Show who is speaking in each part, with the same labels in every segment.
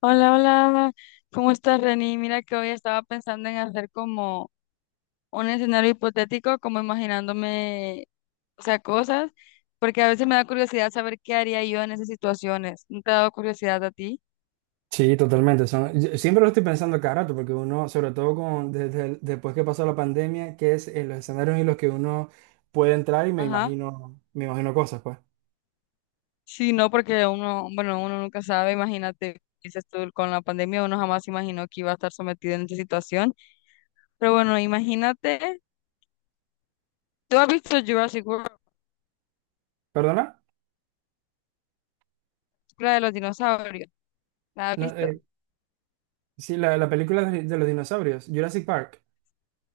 Speaker 1: Hola, hola, ¿cómo estás, Reni? Mira que hoy estaba pensando en hacer como un escenario hipotético, como imaginándome, o sea, cosas, porque a veces me da curiosidad saber qué haría yo en esas situaciones. ¿No te ha dado curiosidad a ti?
Speaker 2: Sí, totalmente. Son, yo siempre lo estoy pensando cada rato, porque uno, sobre todo con, desde el- después que pasó la pandemia, que es en los escenarios en los que uno puede entrar y
Speaker 1: Ajá.
Speaker 2: me imagino cosas, pues.
Speaker 1: Sí, no, porque uno, bueno, uno nunca sabe, imagínate, dices tú, con la pandemia uno jamás imaginó que iba a estar sometido en esa situación, pero bueno, imagínate, ¿tú has visto Jurassic World,
Speaker 2: ¿Perdona?
Speaker 1: la de los dinosaurios? ¿La has
Speaker 2: No,
Speaker 1: visto?
Speaker 2: sí, la película de los dinosaurios, Jurassic Park.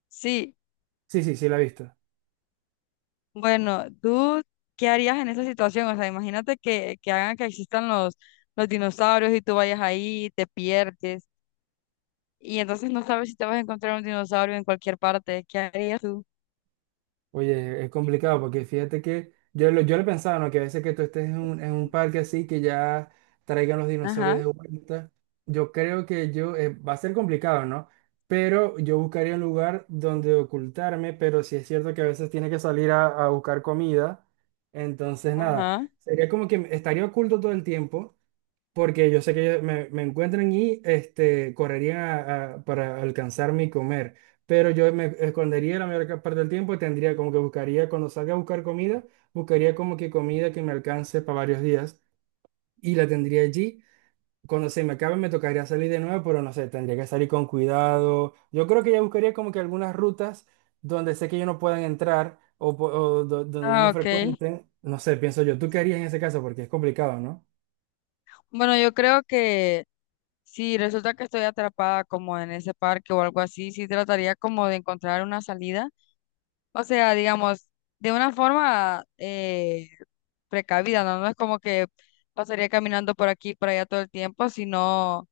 Speaker 1: Sí.
Speaker 2: Sí, sí, sí, la he visto.
Speaker 1: Bueno, ¿tú qué harías en esa situación? O sea, imagínate que hagan que existan los dinosaurios y tú vayas ahí, te pierdes y entonces no sabes si te vas a encontrar un dinosaurio en cualquier parte. ¿Qué harías tú?
Speaker 2: Oye, es complicado porque fíjate que yo, lo- yo le pensaba, ¿no? Que a veces que tú estés en un parque así, que ya traigan los dinosaurios
Speaker 1: Ajá,
Speaker 2: de vuelta, yo creo que yo, va a ser complicado, ¿no? Pero yo buscaría un lugar donde ocultarme, pero sí es cierto que a veces tiene que salir a buscar comida, entonces nada,
Speaker 1: ajá.
Speaker 2: sería como que estaría oculto todo el tiempo porque yo sé que ellos me, me encuentran y este, correrían a- para alcanzarme y comer, pero yo me escondería la mayor ca- parte del tiempo y tendría como que buscaría, cuando salga a buscar comida, buscaría como que comida que me alcance para varios días y la tendría allí. Cuando se me acabe me tocaría salir de nuevo, pero no sé, tendría que salir con cuidado. Yo creo que ya buscaría como que algunas rutas donde sé que ellos no puedan entrar o, po- o do- donde ellos
Speaker 1: Ah,
Speaker 2: no
Speaker 1: ok.
Speaker 2: frecuenten. No sé, pienso yo, ¿tú qué harías en ese caso? Porque es complicado, ¿no?
Speaker 1: Bueno, yo creo que si resulta que estoy atrapada como en ese parque o algo así, sí trataría como de encontrar una salida. O sea, digamos, de una forma precavida, ¿no? No es como que pasaría caminando por aquí, por allá todo el tiempo, sino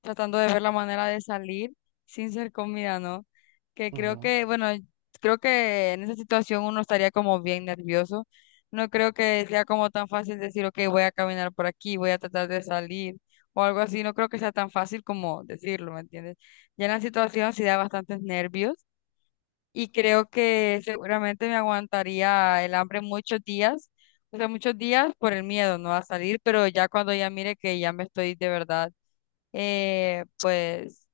Speaker 1: tratando de ver la manera de salir sin ser comida, ¿no? Que creo
Speaker 2: Ujú.
Speaker 1: que, bueno, creo que en esa situación uno estaría como bien nervioso. No creo que sea como tan fácil decir, ok, voy a caminar por aquí, voy a tratar de salir o algo así. No creo que sea tan fácil como decirlo, ¿me entiendes? Ya en la situación sí da bastantes nervios y creo que seguramente me aguantaría el hambre muchos días, o sea, muchos días por el miedo, ¿no? A salir, pero ya cuando ya mire que ya me estoy de verdad, pues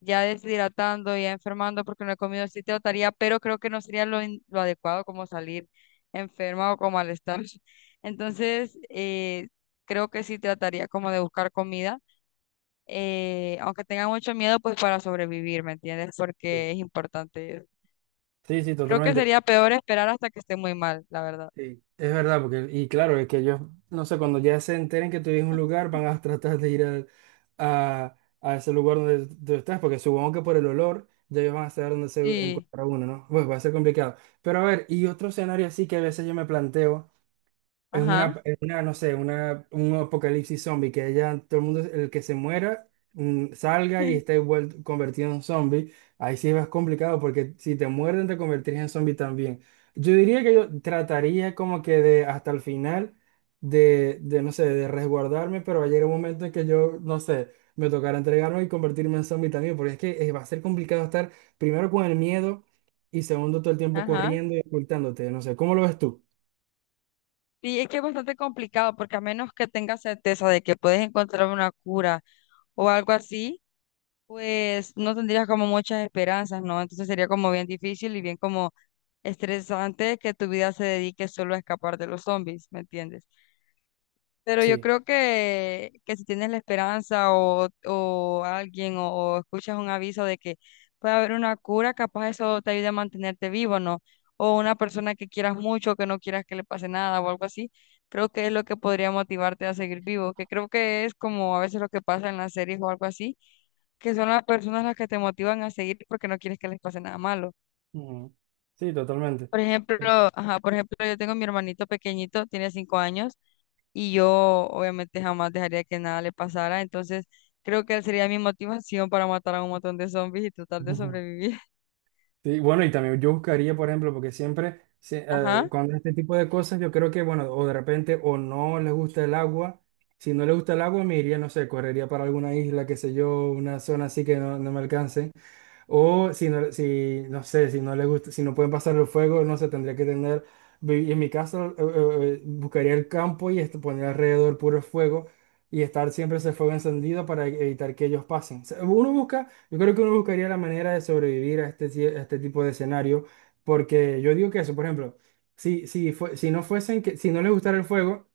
Speaker 1: ya deshidratando, ya enfermando porque no he comido, sí trataría, pero creo que no sería lo adecuado como salir enferma o con malestar. Entonces, creo que sí trataría como de buscar comida. Aunque tenga mucho miedo, pues para sobrevivir, ¿me entiendes? Porque es importante eso.
Speaker 2: Sí, sí,
Speaker 1: Creo que
Speaker 2: totalmente.
Speaker 1: sería peor esperar hasta que esté muy mal, la verdad.
Speaker 2: Sí, es verdad, porque, y claro, es que ellos, no sé, cuando ya se enteren que tú vives en un lugar, van a tratar de ir al- a ese lugar donde tú estás, porque supongo que por el olor ya ellos van a saber dónde se
Speaker 1: Sí,
Speaker 2: encuentra uno, ¿no? Pues va a ser complicado. Pero a ver, y otro escenario así que a veces yo me planteo. Es
Speaker 1: ajá,
Speaker 2: una, en una, no sé, una, un apocalipsis zombie, que ya todo el mundo, el que se muera, salga y esté vuel- convertido en zombie. Ahí sí es más complicado porque si te muerden te convertirías en zombie también. Yo diría que yo trataría como que de hasta el final de, no sé, de resguardarme, pero va a llegar un momento en que yo, no sé, me tocará entregarme y convertirme en zombie también, porque es que va a ser complicado estar primero con el miedo y segundo todo el tiempo
Speaker 1: ajá.
Speaker 2: corriendo y ocultándote, no sé, ¿cómo lo ves tú?
Speaker 1: Sí, es que es bastante complicado porque a menos que tengas certeza de que puedes encontrar una cura o algo así, pues no tendrías como muchas esperanzas, ¿no? Entonces sería como bien difícil y bien como estresante que tu vida se dedique solo a escapar de los zombies, ¿me entiendes? Pero yo
Speaker 2: Sí.
Speaker 1: creo que si tienes la esperanza o alguien o escuchas un aviso de que puede haber una cura, capaz eso te ayude a mantenerte vivo, ¿no? O una persona que quieras mucho, que no quieras que le pase nada o algo así, creo que es lo que podría motivarte a seguir vivo, que creo que es como a veces lo que pasa en las series o algo así, que son las personas las que te motivan a seguir porque no quieres que les pase nada malo.
Speaker 2: Ujú. Sí, totalmente.
Speaker 1: Por ejemplo,
Speaker 2: Eh,
Speaker 1: ajá, por ejemplo, yo tengo mi hermanito pequeñito, tiene 5 años, y yo obviamente jamás dejaría que nada le pasara, entonces creo que él sería mi motivación para matar a un montón de zombies y tratar de
Speaker 2: ujú.
Speaker 1: sobrevivir.
Speaker 2: Sí, bueno, y también yo buscaría, por ejemplo, porque siempre, se-
Speaker 1: Ajá,
Speaker 2: cuando este tipo de cosas, yo creo que, bueno, o de repente o no les gusta el agua. Si no les gusta el agua, me iría, no sé, correría para alguna isla, qué sé yo, una zona así que no, no me alcance. O si no, si, no sé, si no le gusta, si no pueden pasar el fuego, no sé, tendría que tener, vi- en mi caso, buscaría el campo y este, poner alrededor puro fuego y estar siempre ese fuego encendido para e- evitar que ellos pasen. O sea, uno busca, yo creo que uno buscaría la manera de sobrevivir a este, ti- a este tipo de escenario, porque yo digo que eso, por ejemplo, si, si, fue- si no fuesen que, si no les gustara el fuego,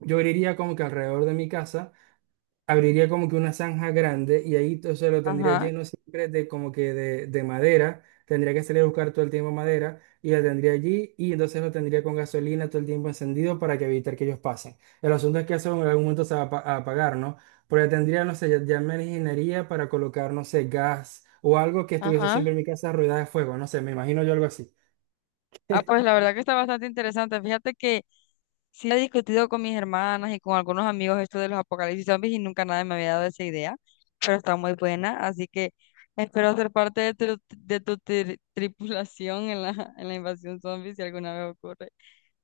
Speaker 2: yo iría como que alrededor de mi casa abriría como que una zanja grande y ahí todo eso lo tendría
Speaker 1: ajá,
Speaker 2: lleno siempre de como que de madera. Tendría que salir a buscar todo el tiempo madera y la tendría allí y entonces lo tendría con gasolina todo el tiempo encendido para que evitar que ellos pasen. El asunto es que eso en algún momento se va a, pa- a apagar, ¿no? Porque tendría, no sé, ya me ingeniería para colocar, no sé, gas o algo que estuviese
Speaker 1: ajá.
Speaker 2: siempre en mi casa rodeada de fuego, no sé, me imagino yo algo así.
Speaker 1: Ah, pues la verdad que está bastante interesante. Fíjate que sí he discutido con mis hermanas y con algunos amigos esto de los apocalipsis zombies y nunca nadie me había dado esa idea, pero está muy buena, así que espero ser parte de tu tripulación en la invasión zombie si alguna vez ocurre,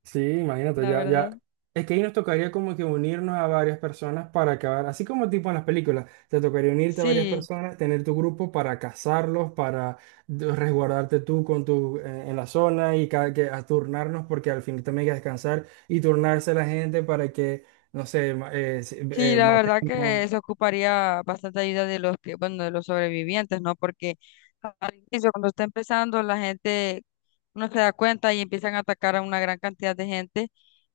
Speaker 2: Sí, imagínate,
Speaker 1: la verdad.
Speaker 2: ya. Es que ahí nos tocaría como que unirnos a varias personas para acabar, así como tipo en las películas, te tocaría unirte a varias
Speaker 1: Sí,
Speaker 2: personas, tener tu grupo para cazarlos, para de- resguardarte tú con tu, en la zona y cada que a turnarnos porque al fin también hay que descansar y turnarse la gente para que, no sé, ma- si-
Speaker 1: sí, la verdad que
Speaker 2: matemos.
Speaker 1: eso ocuparía bastante ayuda de los que, bueno, de los sobrevivientes, ¿no? Porque al inicio, cuando está empezando, la gente no se da cuenta y empiezan a atacar a una gran cantidad de gente.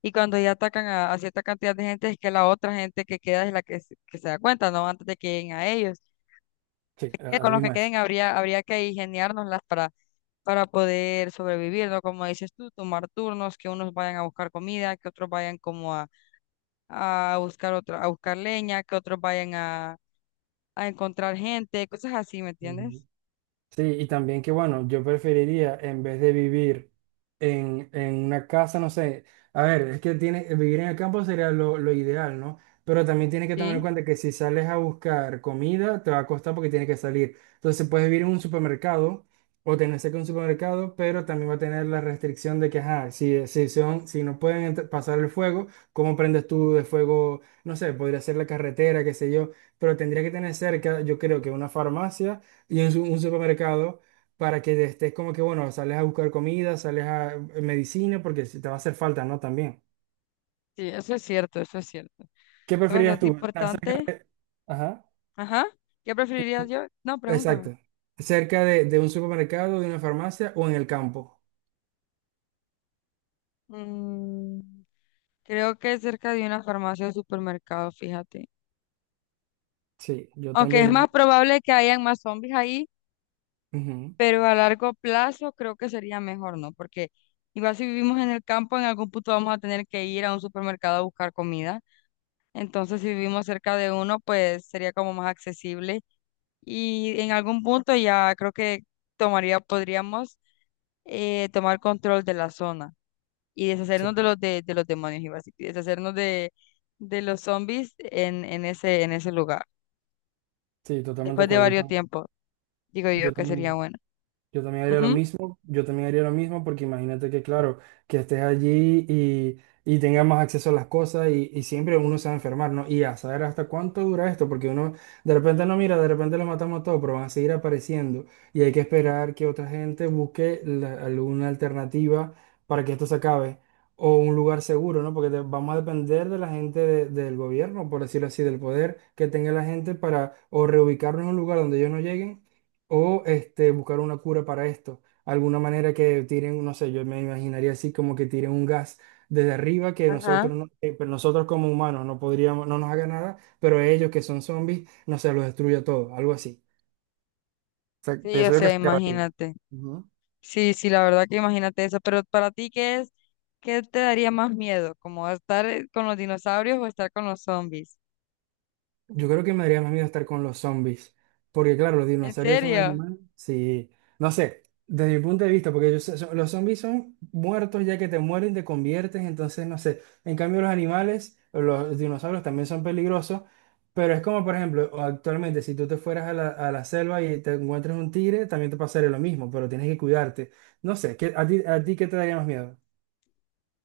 Speaker 1: Y cuando ya atacan a cierta cantidad de gente, es que la otra gente que queda es la que, que se da cuenta, ¿no? Antes de que lleguen a ellos.
Speaker 2: Sí,
Speaker 1: Con
Speaker 2: así
Speaker 1: los que
Speaker 2: mismo
Speaker 1: queden habría, habría que ingeniárnoslas para poder sobrevivir, ¿no? Como dices tú, tomar turnos, que unos vayan a buscar comida, que otros vayan como a buscar otra, a buscar leña, que otros vayan a encontrar gente, cosas así, ¿me
Speaker 2: es.
Speaker 1: entiendes?
Speaker 2: Sí, y también que bueno, yo preferiría en vez de vivir en una casa, no sé, a ver, es que tiene, vivir en el campo sería lo ideal, ¿no? Pero también tienes que tomar en
Speaker 1: Sí,
Speaker 2: cuenta que si sales a buscar comida, te va a costar porque tienes que salir. Entonces puedes vivir en un supermercado o tener cerca un supermercado, pero también va a tener la restricción de que, ajá, si, si, son, si no pueden entr- pasar el fuego, ¿cómo prendes tú de fuego? No sé, podría ser la carretera, qué sé yo, pero tendría que tener cerca, yo creo que una farmacia y en su- un supermercado para que estés como que, bueno, sales a buscar comida, sales a medicina, porque si te va a hacer falta, ¿no? También.
Speaker 1: sí, eso es cierto, eso es cierto.
Speaker 2: ¿Qué
Speaker 1: Es
Speaker 2: preferirías
Speaker 1: bastante
Speaker 2: tú? ¿Estar cerca?
Speaker 1: importante.
Speaker 2: Ajá.
Speaker 1: Ajá. ¿Qué preferirías yo? No, pregúntame.
Speaker 2: Exacto. ¿Cerca de un supermercado, de una farmacia o en el campo?
Speaker 1: Mm, creo que cerca de una farmacia o supermercado, fíjate.
Speaker 2: Sí, yo
Speaker 1: Aunque es más
Speaker 2: también.
Speaker 1: probable que hayan más zombies ahí,
Speaker 2: Ujú,
Speaker 1: pero a largo plazo creo que sería mejor, ¿no? Porque igual si vivimos en el campo, en algún punto vamos a tener que ir a un supermercado a buscar comida. Entonces, si vivimos cerca de uno, pues sería como más accesible. Y en algún punto ya creo que tomaría, podríamos tomar control de la zona y
Speaker 2: sí,
Speaker 1: deshacernos de los demonios, iba a decir, y deshacernos de los zombies en ese lugar.
Speaker 2: sí, totalmente de
Speaker 1: Después de
Speaker 2: acuerdo. Yo,
Speaker 1: varios
Speaker 2: tam-
Speaker 1: tiempos, digo yo
Speaker 2: yo
Speaker 1: que sería
Speaker 2: también.
Speaker 1: bueno.
Speaker 2: Yo también haría lo
Speaker 1: Ujú,
Speaker 2: mismo, yo también haría lo mismo porque imagínate que, claro, que estés allí y tengas más acceso a las cosas y siempre uno se va a enfermar, ¿no? Y a saber hasta cuánto dura esto, porque uno de repente no mira, de repente los matamos todos, pero van a seguir apareciendo y hay que esperar que otra gente busque la- alguna alternativa para que esto se acabe o un lugar seguro, ¿no? Porque de- vamos a depender de la gente de- del gobierno, por decirlo así, del poder que tenga la gente para o reubicarnos en un lugar donde ellos no lleguen o este, buscar una cura para esto. Alguna manera que tiren, no sé, yo me imaginaría así como que tiren un gas desde arriba que
Speaker 1: ajá.
Speaker 2: nosotros, no- pero nosotros como humanos no podríamos, no nos haga nada, pero ellos que son zombies, no sé, los destruye todo, algo así. O sea,
Speaker 1: Sí, o
Speaker 2: pienso yo que
Speaker 1: sea,
Speaker 2: se acabaría.
Speaker 1: imagínate. Sí, sí, la verdad que imagínate eso. Pero para ti, ¿qué es? ¿Qué te daría más miedo? ¿Como estar con los dinosaurios o estar con los zombies?
Speaker 2: Yo creo que me daría más miedo estar con los zombies, porque claro, los
Speaker 1: ¿En
Speaker 2: dinosaurios son
Speaker 1: serio?
Speaker 2: animales, sí, no sé, desde mi punto de vista, porque ellos son- los zombies son muertos ya que te mueren, te conviertes, entonces no sé, en cambio los animales, los dinosaurios también son peligrosos, pero es como por ejemplo, actualmente si tú te fueras a la selva y te encuentras un tigre, también te pasaría lo mismo, pero tienes que cuidarte, no sé, ¿qué- a ti qué te daría más miedo?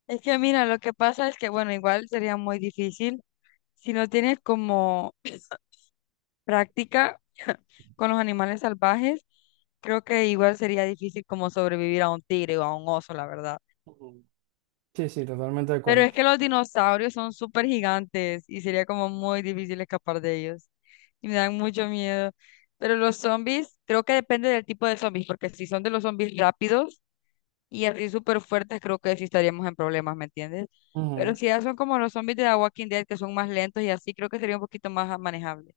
Speaker 1: Es que mira, lo que pasa es que, bueno, igual sería muy difícil si no tienes como práctica con los animales salvajes, creo que igual sería difícil como sobrevivir a un tigre o a un oso, la verdad.
Speaker 2: Ujú. Sí, sí, totalmente de
Speaker 1: Pero
Speaker 2: acuerdo.
Speaker 1: es que los dinosaurios son súper gigantes y sería como muy difícil escapar de ellos. Y me dan mucho miedo. Pero los zombies, creo que depende del tipo de zombies, porque si son de los zombies rápidos y así súper fuertes, creo que sí estaríamos en problemas, ¿me entiendes? Pero si ya son como los zombies de The Walking Dead, que son más lentos y así, creo que sería un poquito más manejable.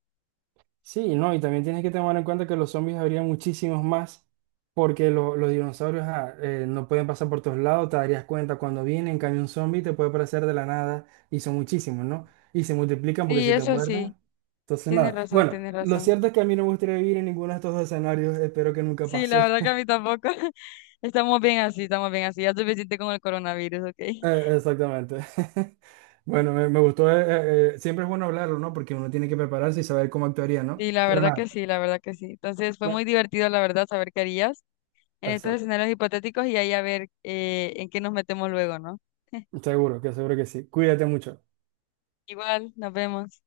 Speaker 2: Sí, no, y también tienes que tomar en cuenta que los zombies habría muchísimos más, porque lo- los dinosaurios ah, no pueden pasar por todos lados, te darías cuenta cuando vienen, en cambio un zombie te puede aparecer de la nada, y son muchísimos, ¿no? Y se multiplican porque
Speaker 1: Sí,
Speaker 2: si te
Speaker 1: eso sí,
Speaker 2: muerden, entonces
Speaker 1: tienes
Speaker 2: nada.
Speaker 1: razón,
Speaker 2: Bueno,
Speaker 1: tienes
Speaker 2: lo
Speaker 1: razón.
Speaker 2: cierto es que a mí no me gustaría vivir en ninguno de estos dos escenarios, espero que nunca
Speaker 1: Sí, la
Speaker 2: pase.
Speaker 1: verdad que a mí tampoco. Estamos bien así, estamos bien así. Ya es suficiente con el coronavirus, ¿ok?
Speaker 2: Exactamente. Bueno, me gustó, siempre es bueno hablarlo, ¿no? Porque uno tiene que prepararse y saber cómo actuaría, ¿no?
Speaker 1: Sí, la
Speaker 2: Pero
Speaker 1: verdad
Speaker 2: nada,
Speaker 1: que sí, la verdad que sí. Entonces fue muy
Speaker 2: bueno,
Speaker 1: divertido, la verdad, saber qué harías en estos
Speaker 2: exacto.
Speaker 1: escenarios hipotéticos y ahí a ver en qué nos metemos luego, ¿no?
Speaker 2: Seguro que sí. Cuídate mucho.
Speaker 1: Igual, nos vemos.